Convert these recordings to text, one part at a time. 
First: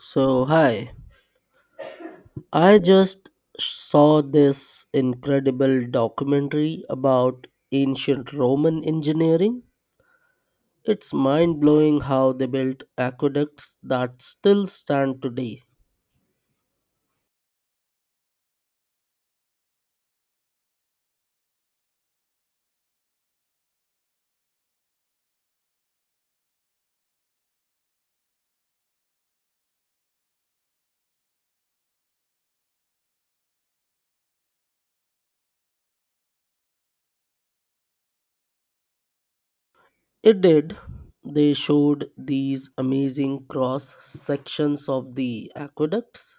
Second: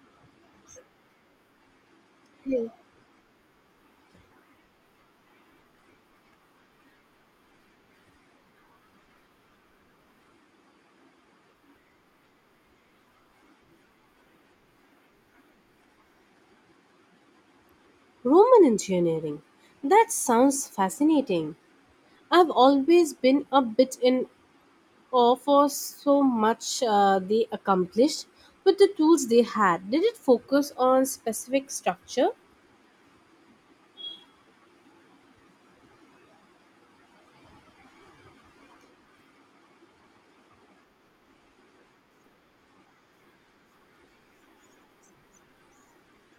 So, hi. I just saw this incredible documentary about ancient Roman engineering. It's mind blowing how they built aqueducts that still stand today. Roman engineering. That sounds fascinating. I've always been a bit in awe for so much they accomplished with the tools they had. Did it focus on specific structure? It did. They showed these amazing cross sections of the aqueducts,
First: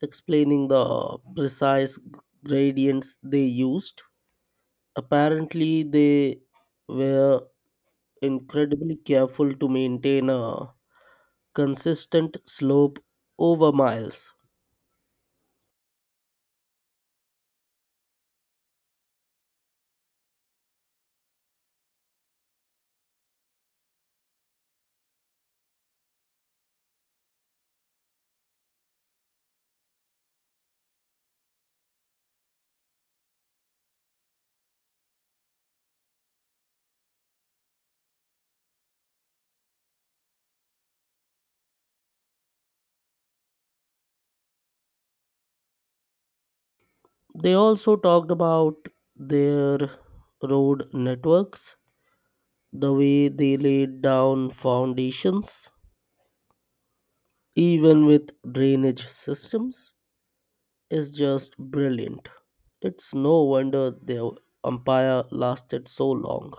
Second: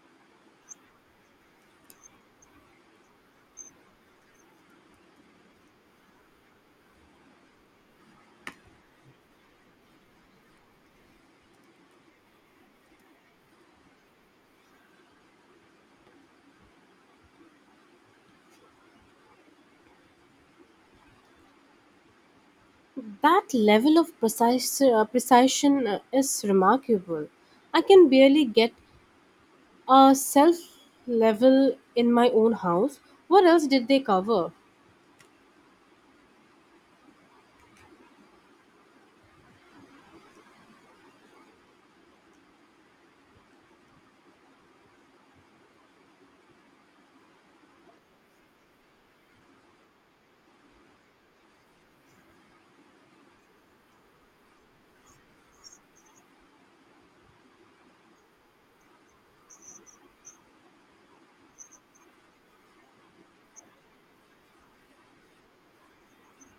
explaining the precise gradients they used. Apparently, they were incredibly careful to maintain a consistent slope over miles. That level of precision is remarkable. I can barely get a self level in my own house. What else did they cover? They also talked about their road networks, the way they laid down foundations, even with drainage systems, is just brilliant. It's no wonder their empire lasted so long.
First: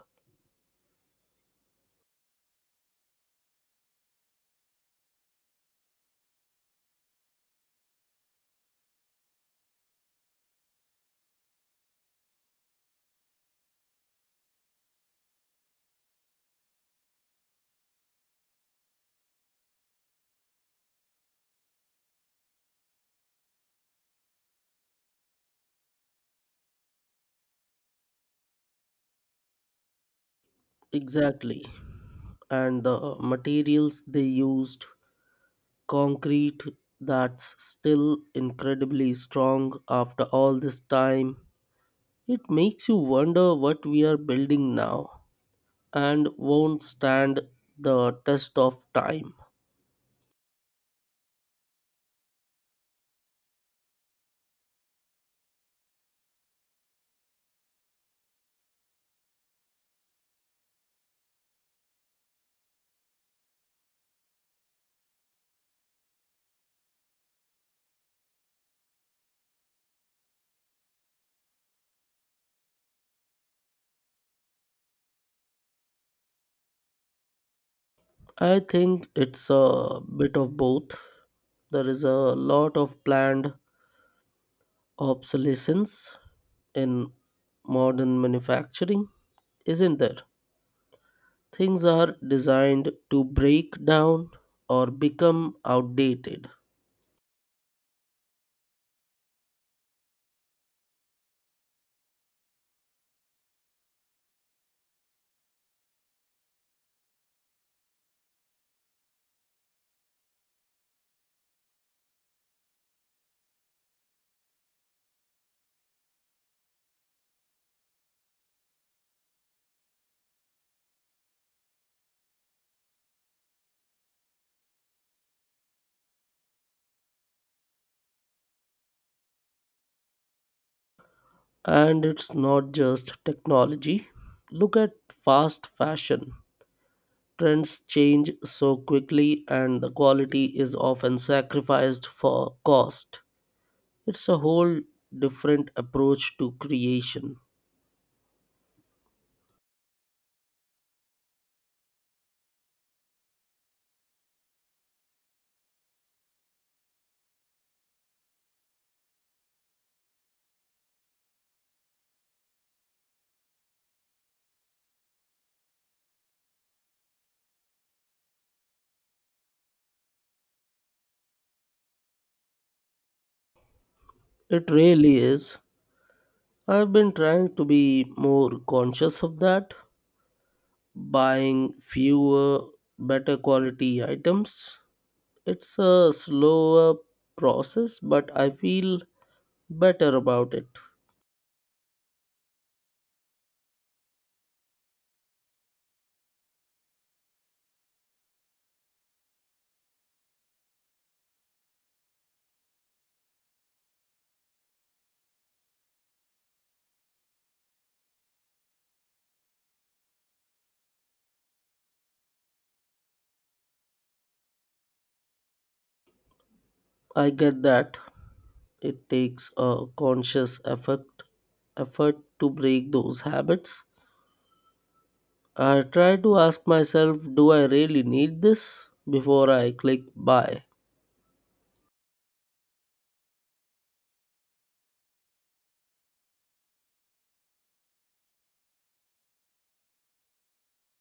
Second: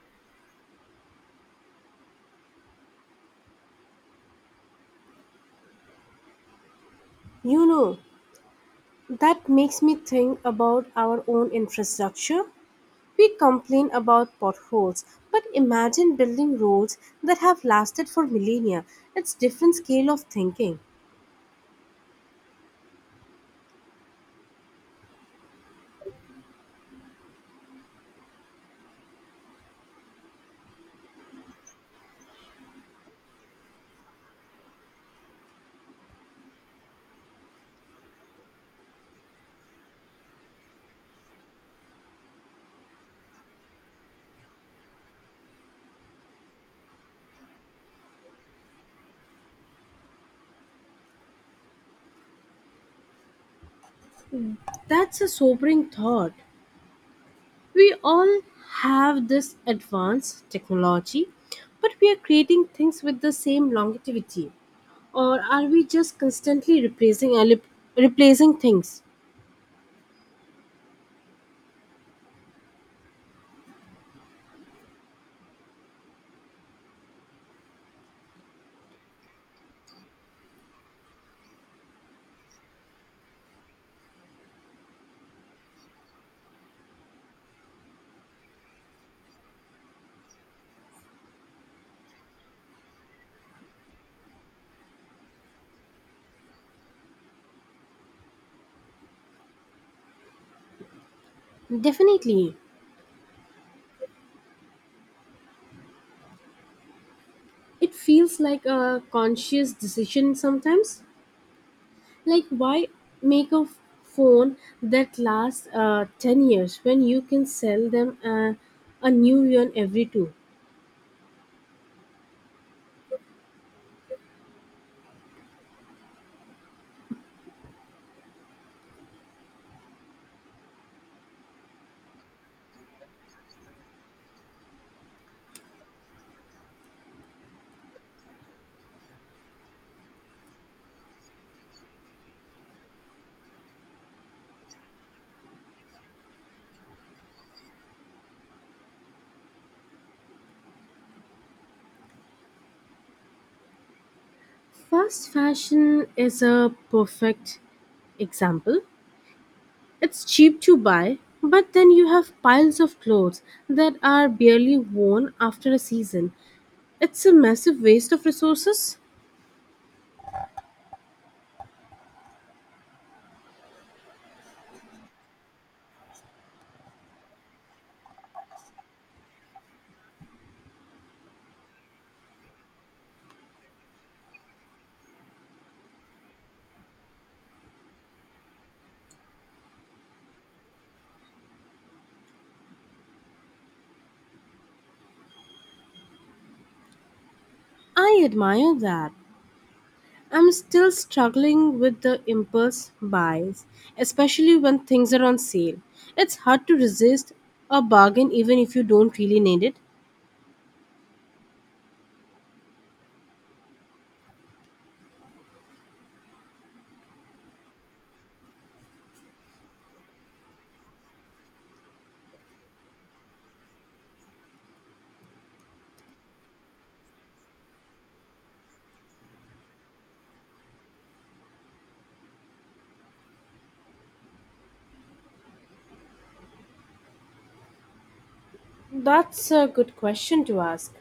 You know, that makes me think about our own infrastructure. We complain about potholes, but imagine building roads that have lasted for millennia. It's different scale of thinking. Exactly. And the materials they used concrete that's still incredibly strong after all this time. It makes you wonder what we are building now and won't stand the test of time. That's a sobering thought. We all have this advanced technology, but we are creating things with the same longevity. Or are we just constantly replacing things? I think it's a bit of both. There is a lot of planned obsolescence in modern manufacturing, isn't there? Things are designed to break down or become outdated. Definitely. It feels like a conscious decision sometimes. Like, why make a phone that lasts 10 years when you can sell them a new one every two? And it's not just technology. Look at fast fashion. Trends change so quickly, and the quality is often sacrificed for cost. It's a whole different approach to creation. Fast fashion is a perfect example. It's cheap to buy, but then you have piles of clothes that are barely worn after a season. It's a massive waste of resources. It really is. I've been trying to be more conscious of that, buying fewer, better quality items. It's a slower process, but I feel better about it. I admire that. I'm still struggling with the impulse buys, especially when things are on sale. It's hard to resist a bargain even if you don't really need it. I get that. It takes a conscious effort to break those habits. I try to ask myself, do I really need this before I click buy? That's a good question to ask.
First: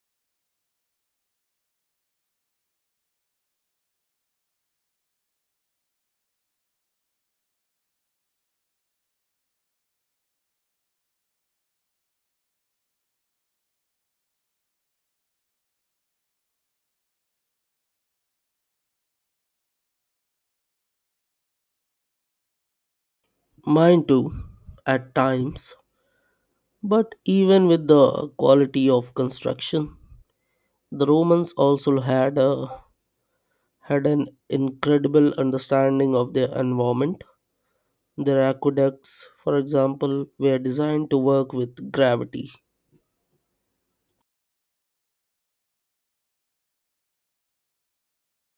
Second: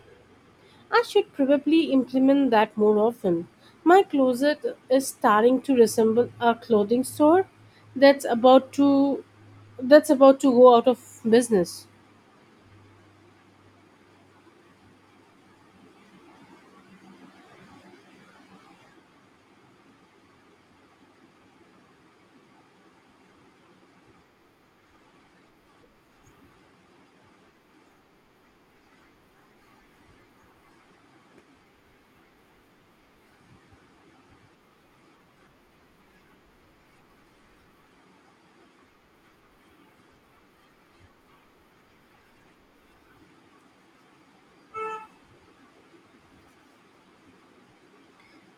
I should probably implement that more often. My closet is starting to resemble a clothing store that's about to that's about to go out of business. Mine too, at times. But even with the quality of construction, the Romans also had an incredible understanding of their environment. Their aqueducts, for example, were designed to work with gravity.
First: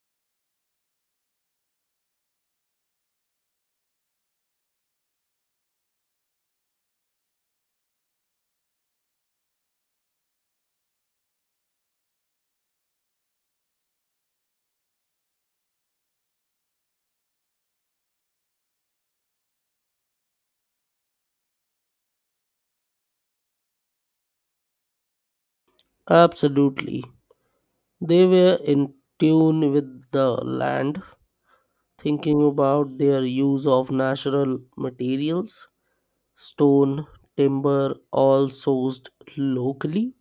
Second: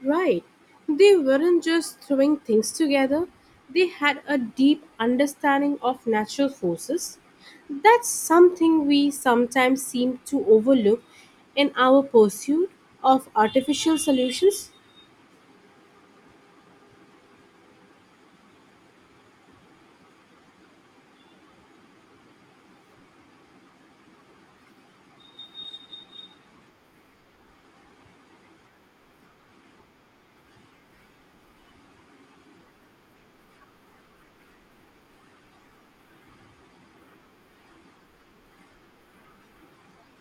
Right. They weren't just throwing things together, they had a deep understanding of natural forces. That's something we sometimes seem to overlook in our pursuit of artificial solutions. Absolutely. They were in tune with the land, thinking about their use of natural materials, stone, timber, all sourced locally.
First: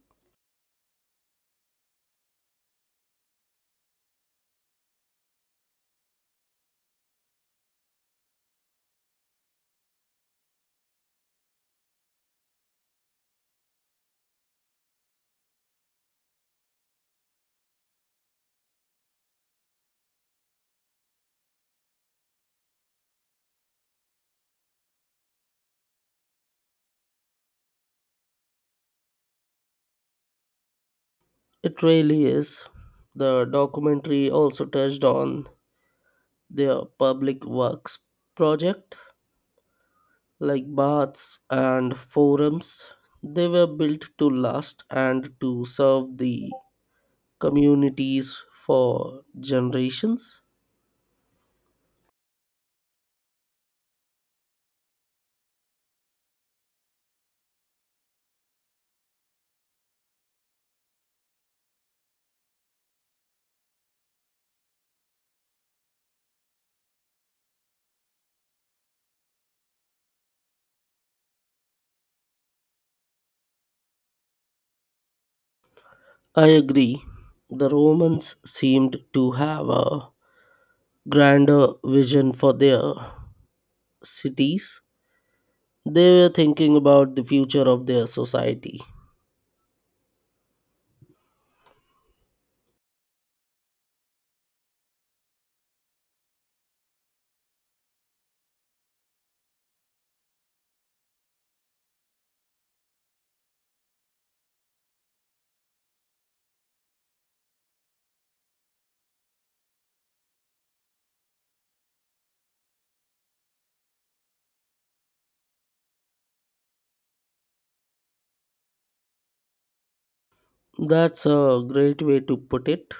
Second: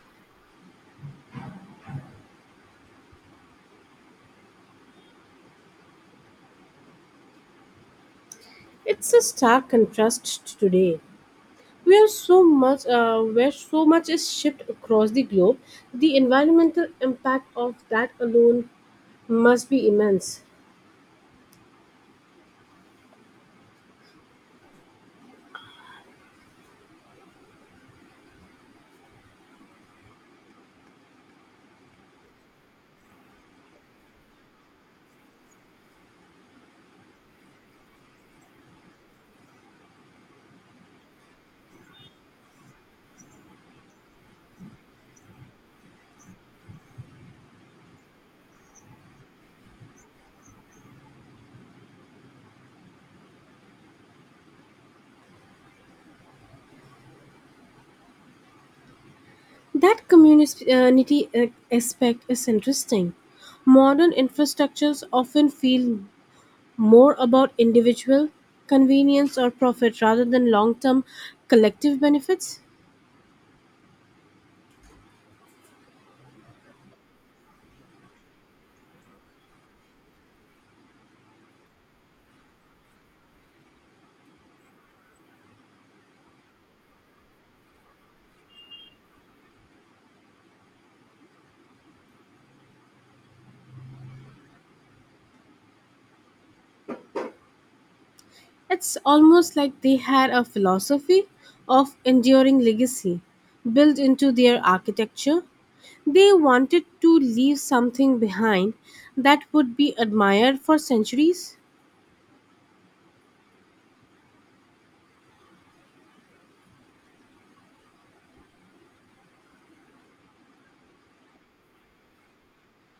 It's a stark contrast to today. Where where so much is shipped across the globe, the environmental impact of that alone must be immense. It really is. The documentary also touched on their public works project, like baths and forums. They were built to last and to serve the communities for generations. That community aspect is interesting. Modern infrastructures often feel more about individual convenience or profit rather than long term collective benefits. I agree. The Romans seemed to have a grander vision for their cities. They were thinking about the future of their society. It's almost like they had a philosophy of enduring legacy built into their architecture. They wanted to leave something behind that would be admired for centuries. That's a great way to put it.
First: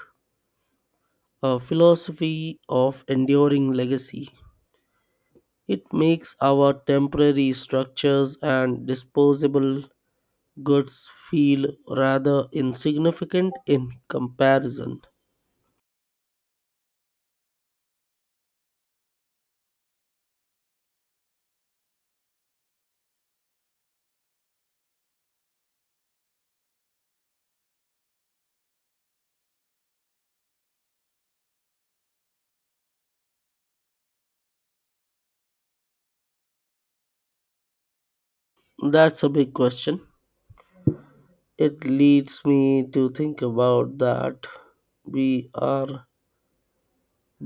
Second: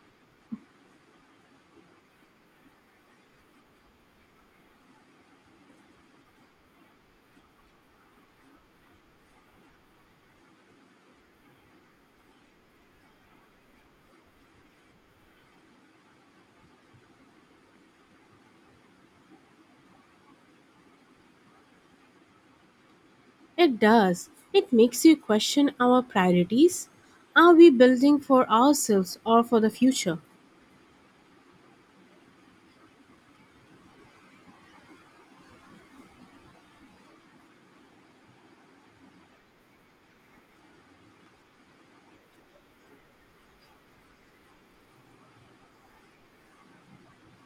A philosophy of enduring legacy. It makes our temporary structures and disposable goods feel rather insignificant in comparison. It does. It makes you question our priorities. Are we building for ourselves or for the future? That's a big question. It leads me to think about that we are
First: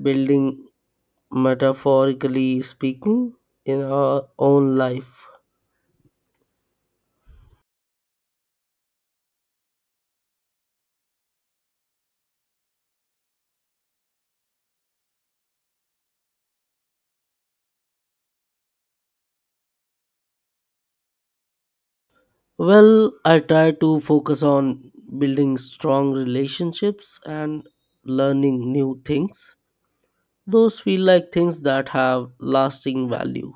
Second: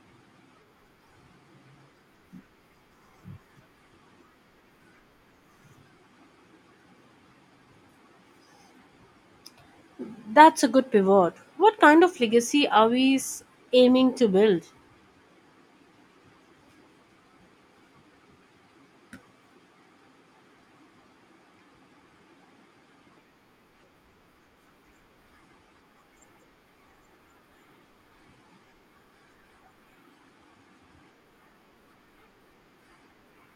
building, metaphorically speaking, in our own life. That's a good pivot. What kind of legacy are aiming to build? Well, I try to focus on building strong relationships and learning new things. Those feel like things that have lasting value.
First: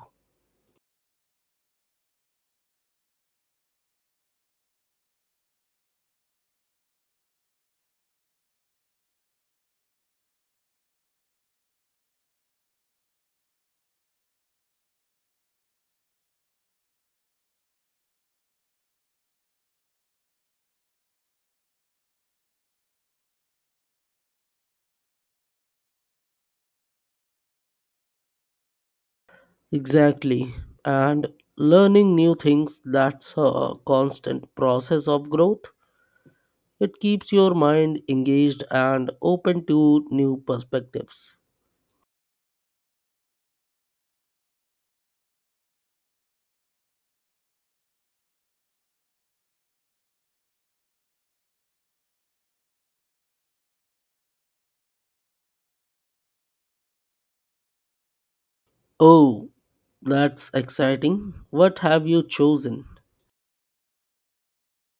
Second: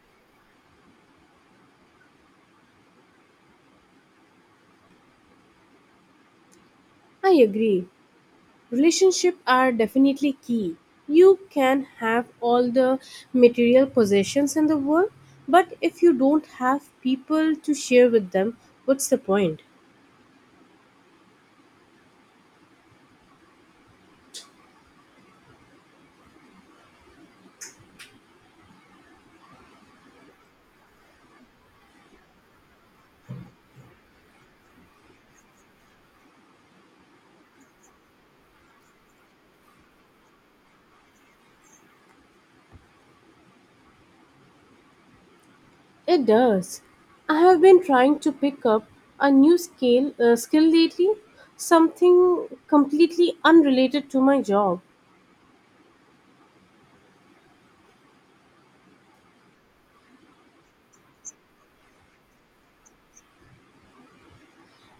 I agree. Relationships are definitely key. You can have all the material possessions in the world, but if you don't have people to share with them, what's the point? Exactly. And learning new things, that's a constant process of growth. It keeps your mind engaged and open to new perspectives. It does. I have been trying to pick up a new scale skill lately, something completely unrelated to my job. Oh, that's exciting. What have you chosen?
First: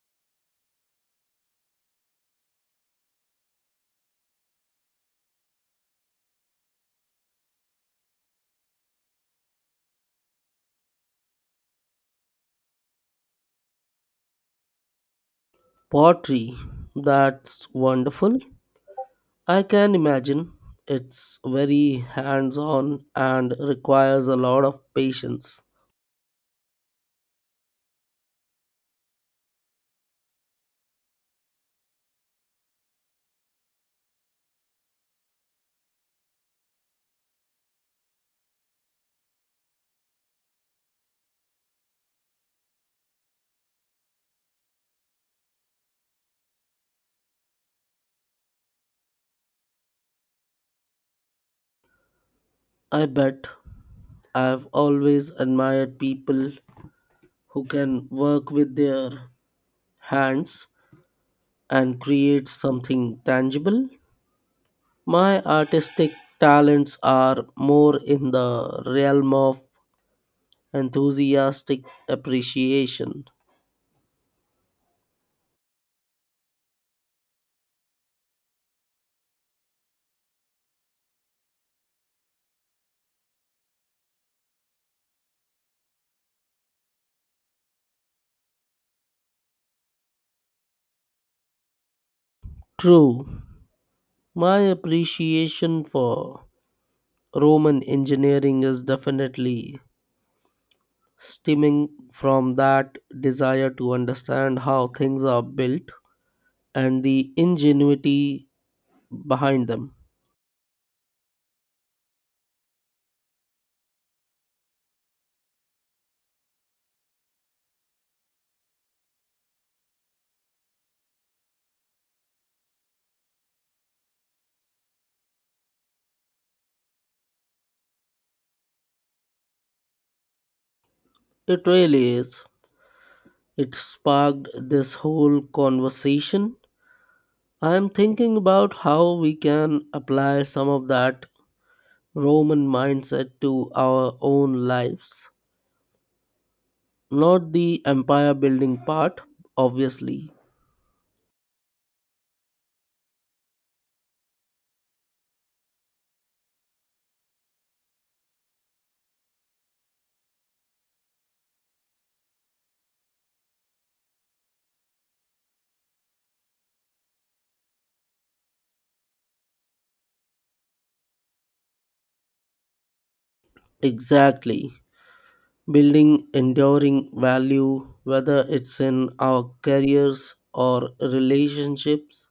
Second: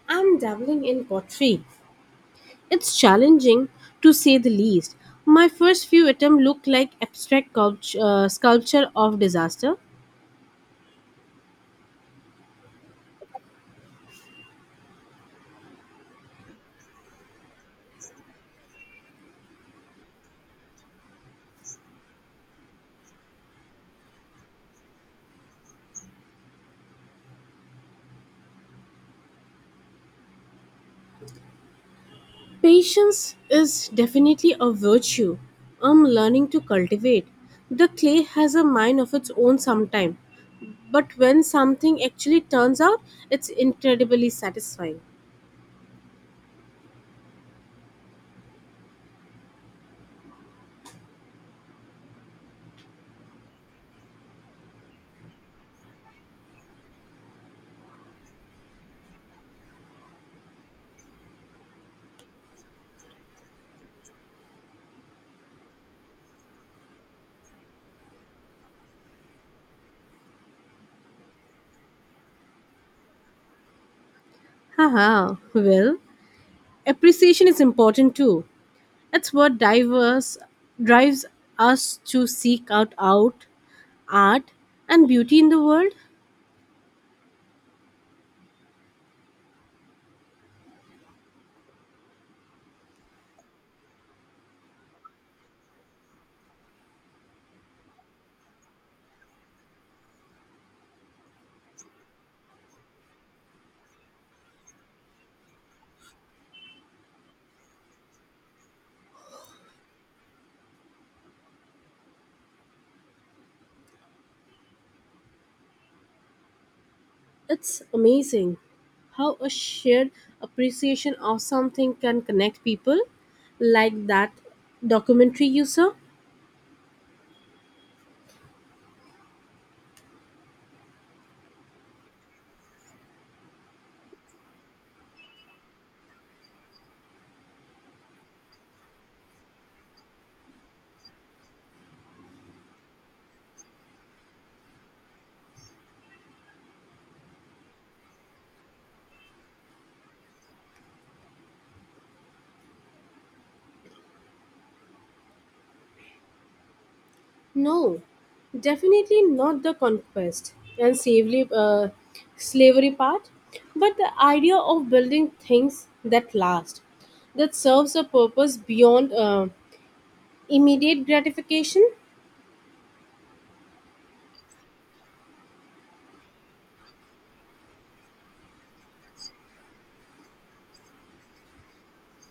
I'm dabbling in pottery. It's challenging to say the least. My first few attempts look like abstract sculpture of disaster. Pottery. That's wonderful. I can imagine. It's very hands on and requires a lot of patience. Patience is definitely a virtue I'm learning to cultivate. The clay has a mind of its own sometime. But when something actually turns out, it's incredibly satisfying. I bet. I've always admired people who can work with their hands and create something tangible. My artistic talents are more in the realm of enthusiastic appreciation. Haha, well, appreciation is important too. That's what diverse drives us to seek out art and beauty in the world. True, my appreciation for Roman engineering is definitely stemming from that desire to understand how things are built and the ingenuity behind them. It's amazing how a shared appreciation of something can connect people like that documentary you saw. It really is. It sparked this whole conversation. I'm thinking about how we can apply some of that Roman mindset to our own lives. Not the empire building part, obviously. No, definitely not the conquest and slavery part, but the idea of building things that last, that serves a purpose beyond immediate gratification. Exactly. Building enduring value, whether it's in our careers or relationships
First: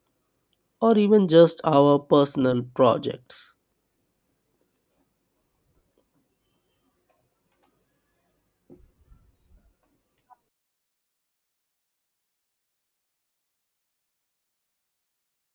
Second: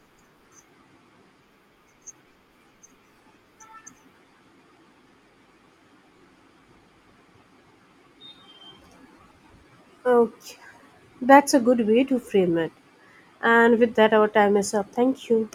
or even just our personal projects. Okay, that's a good way to frame it. And with that, our time is up. Thank you.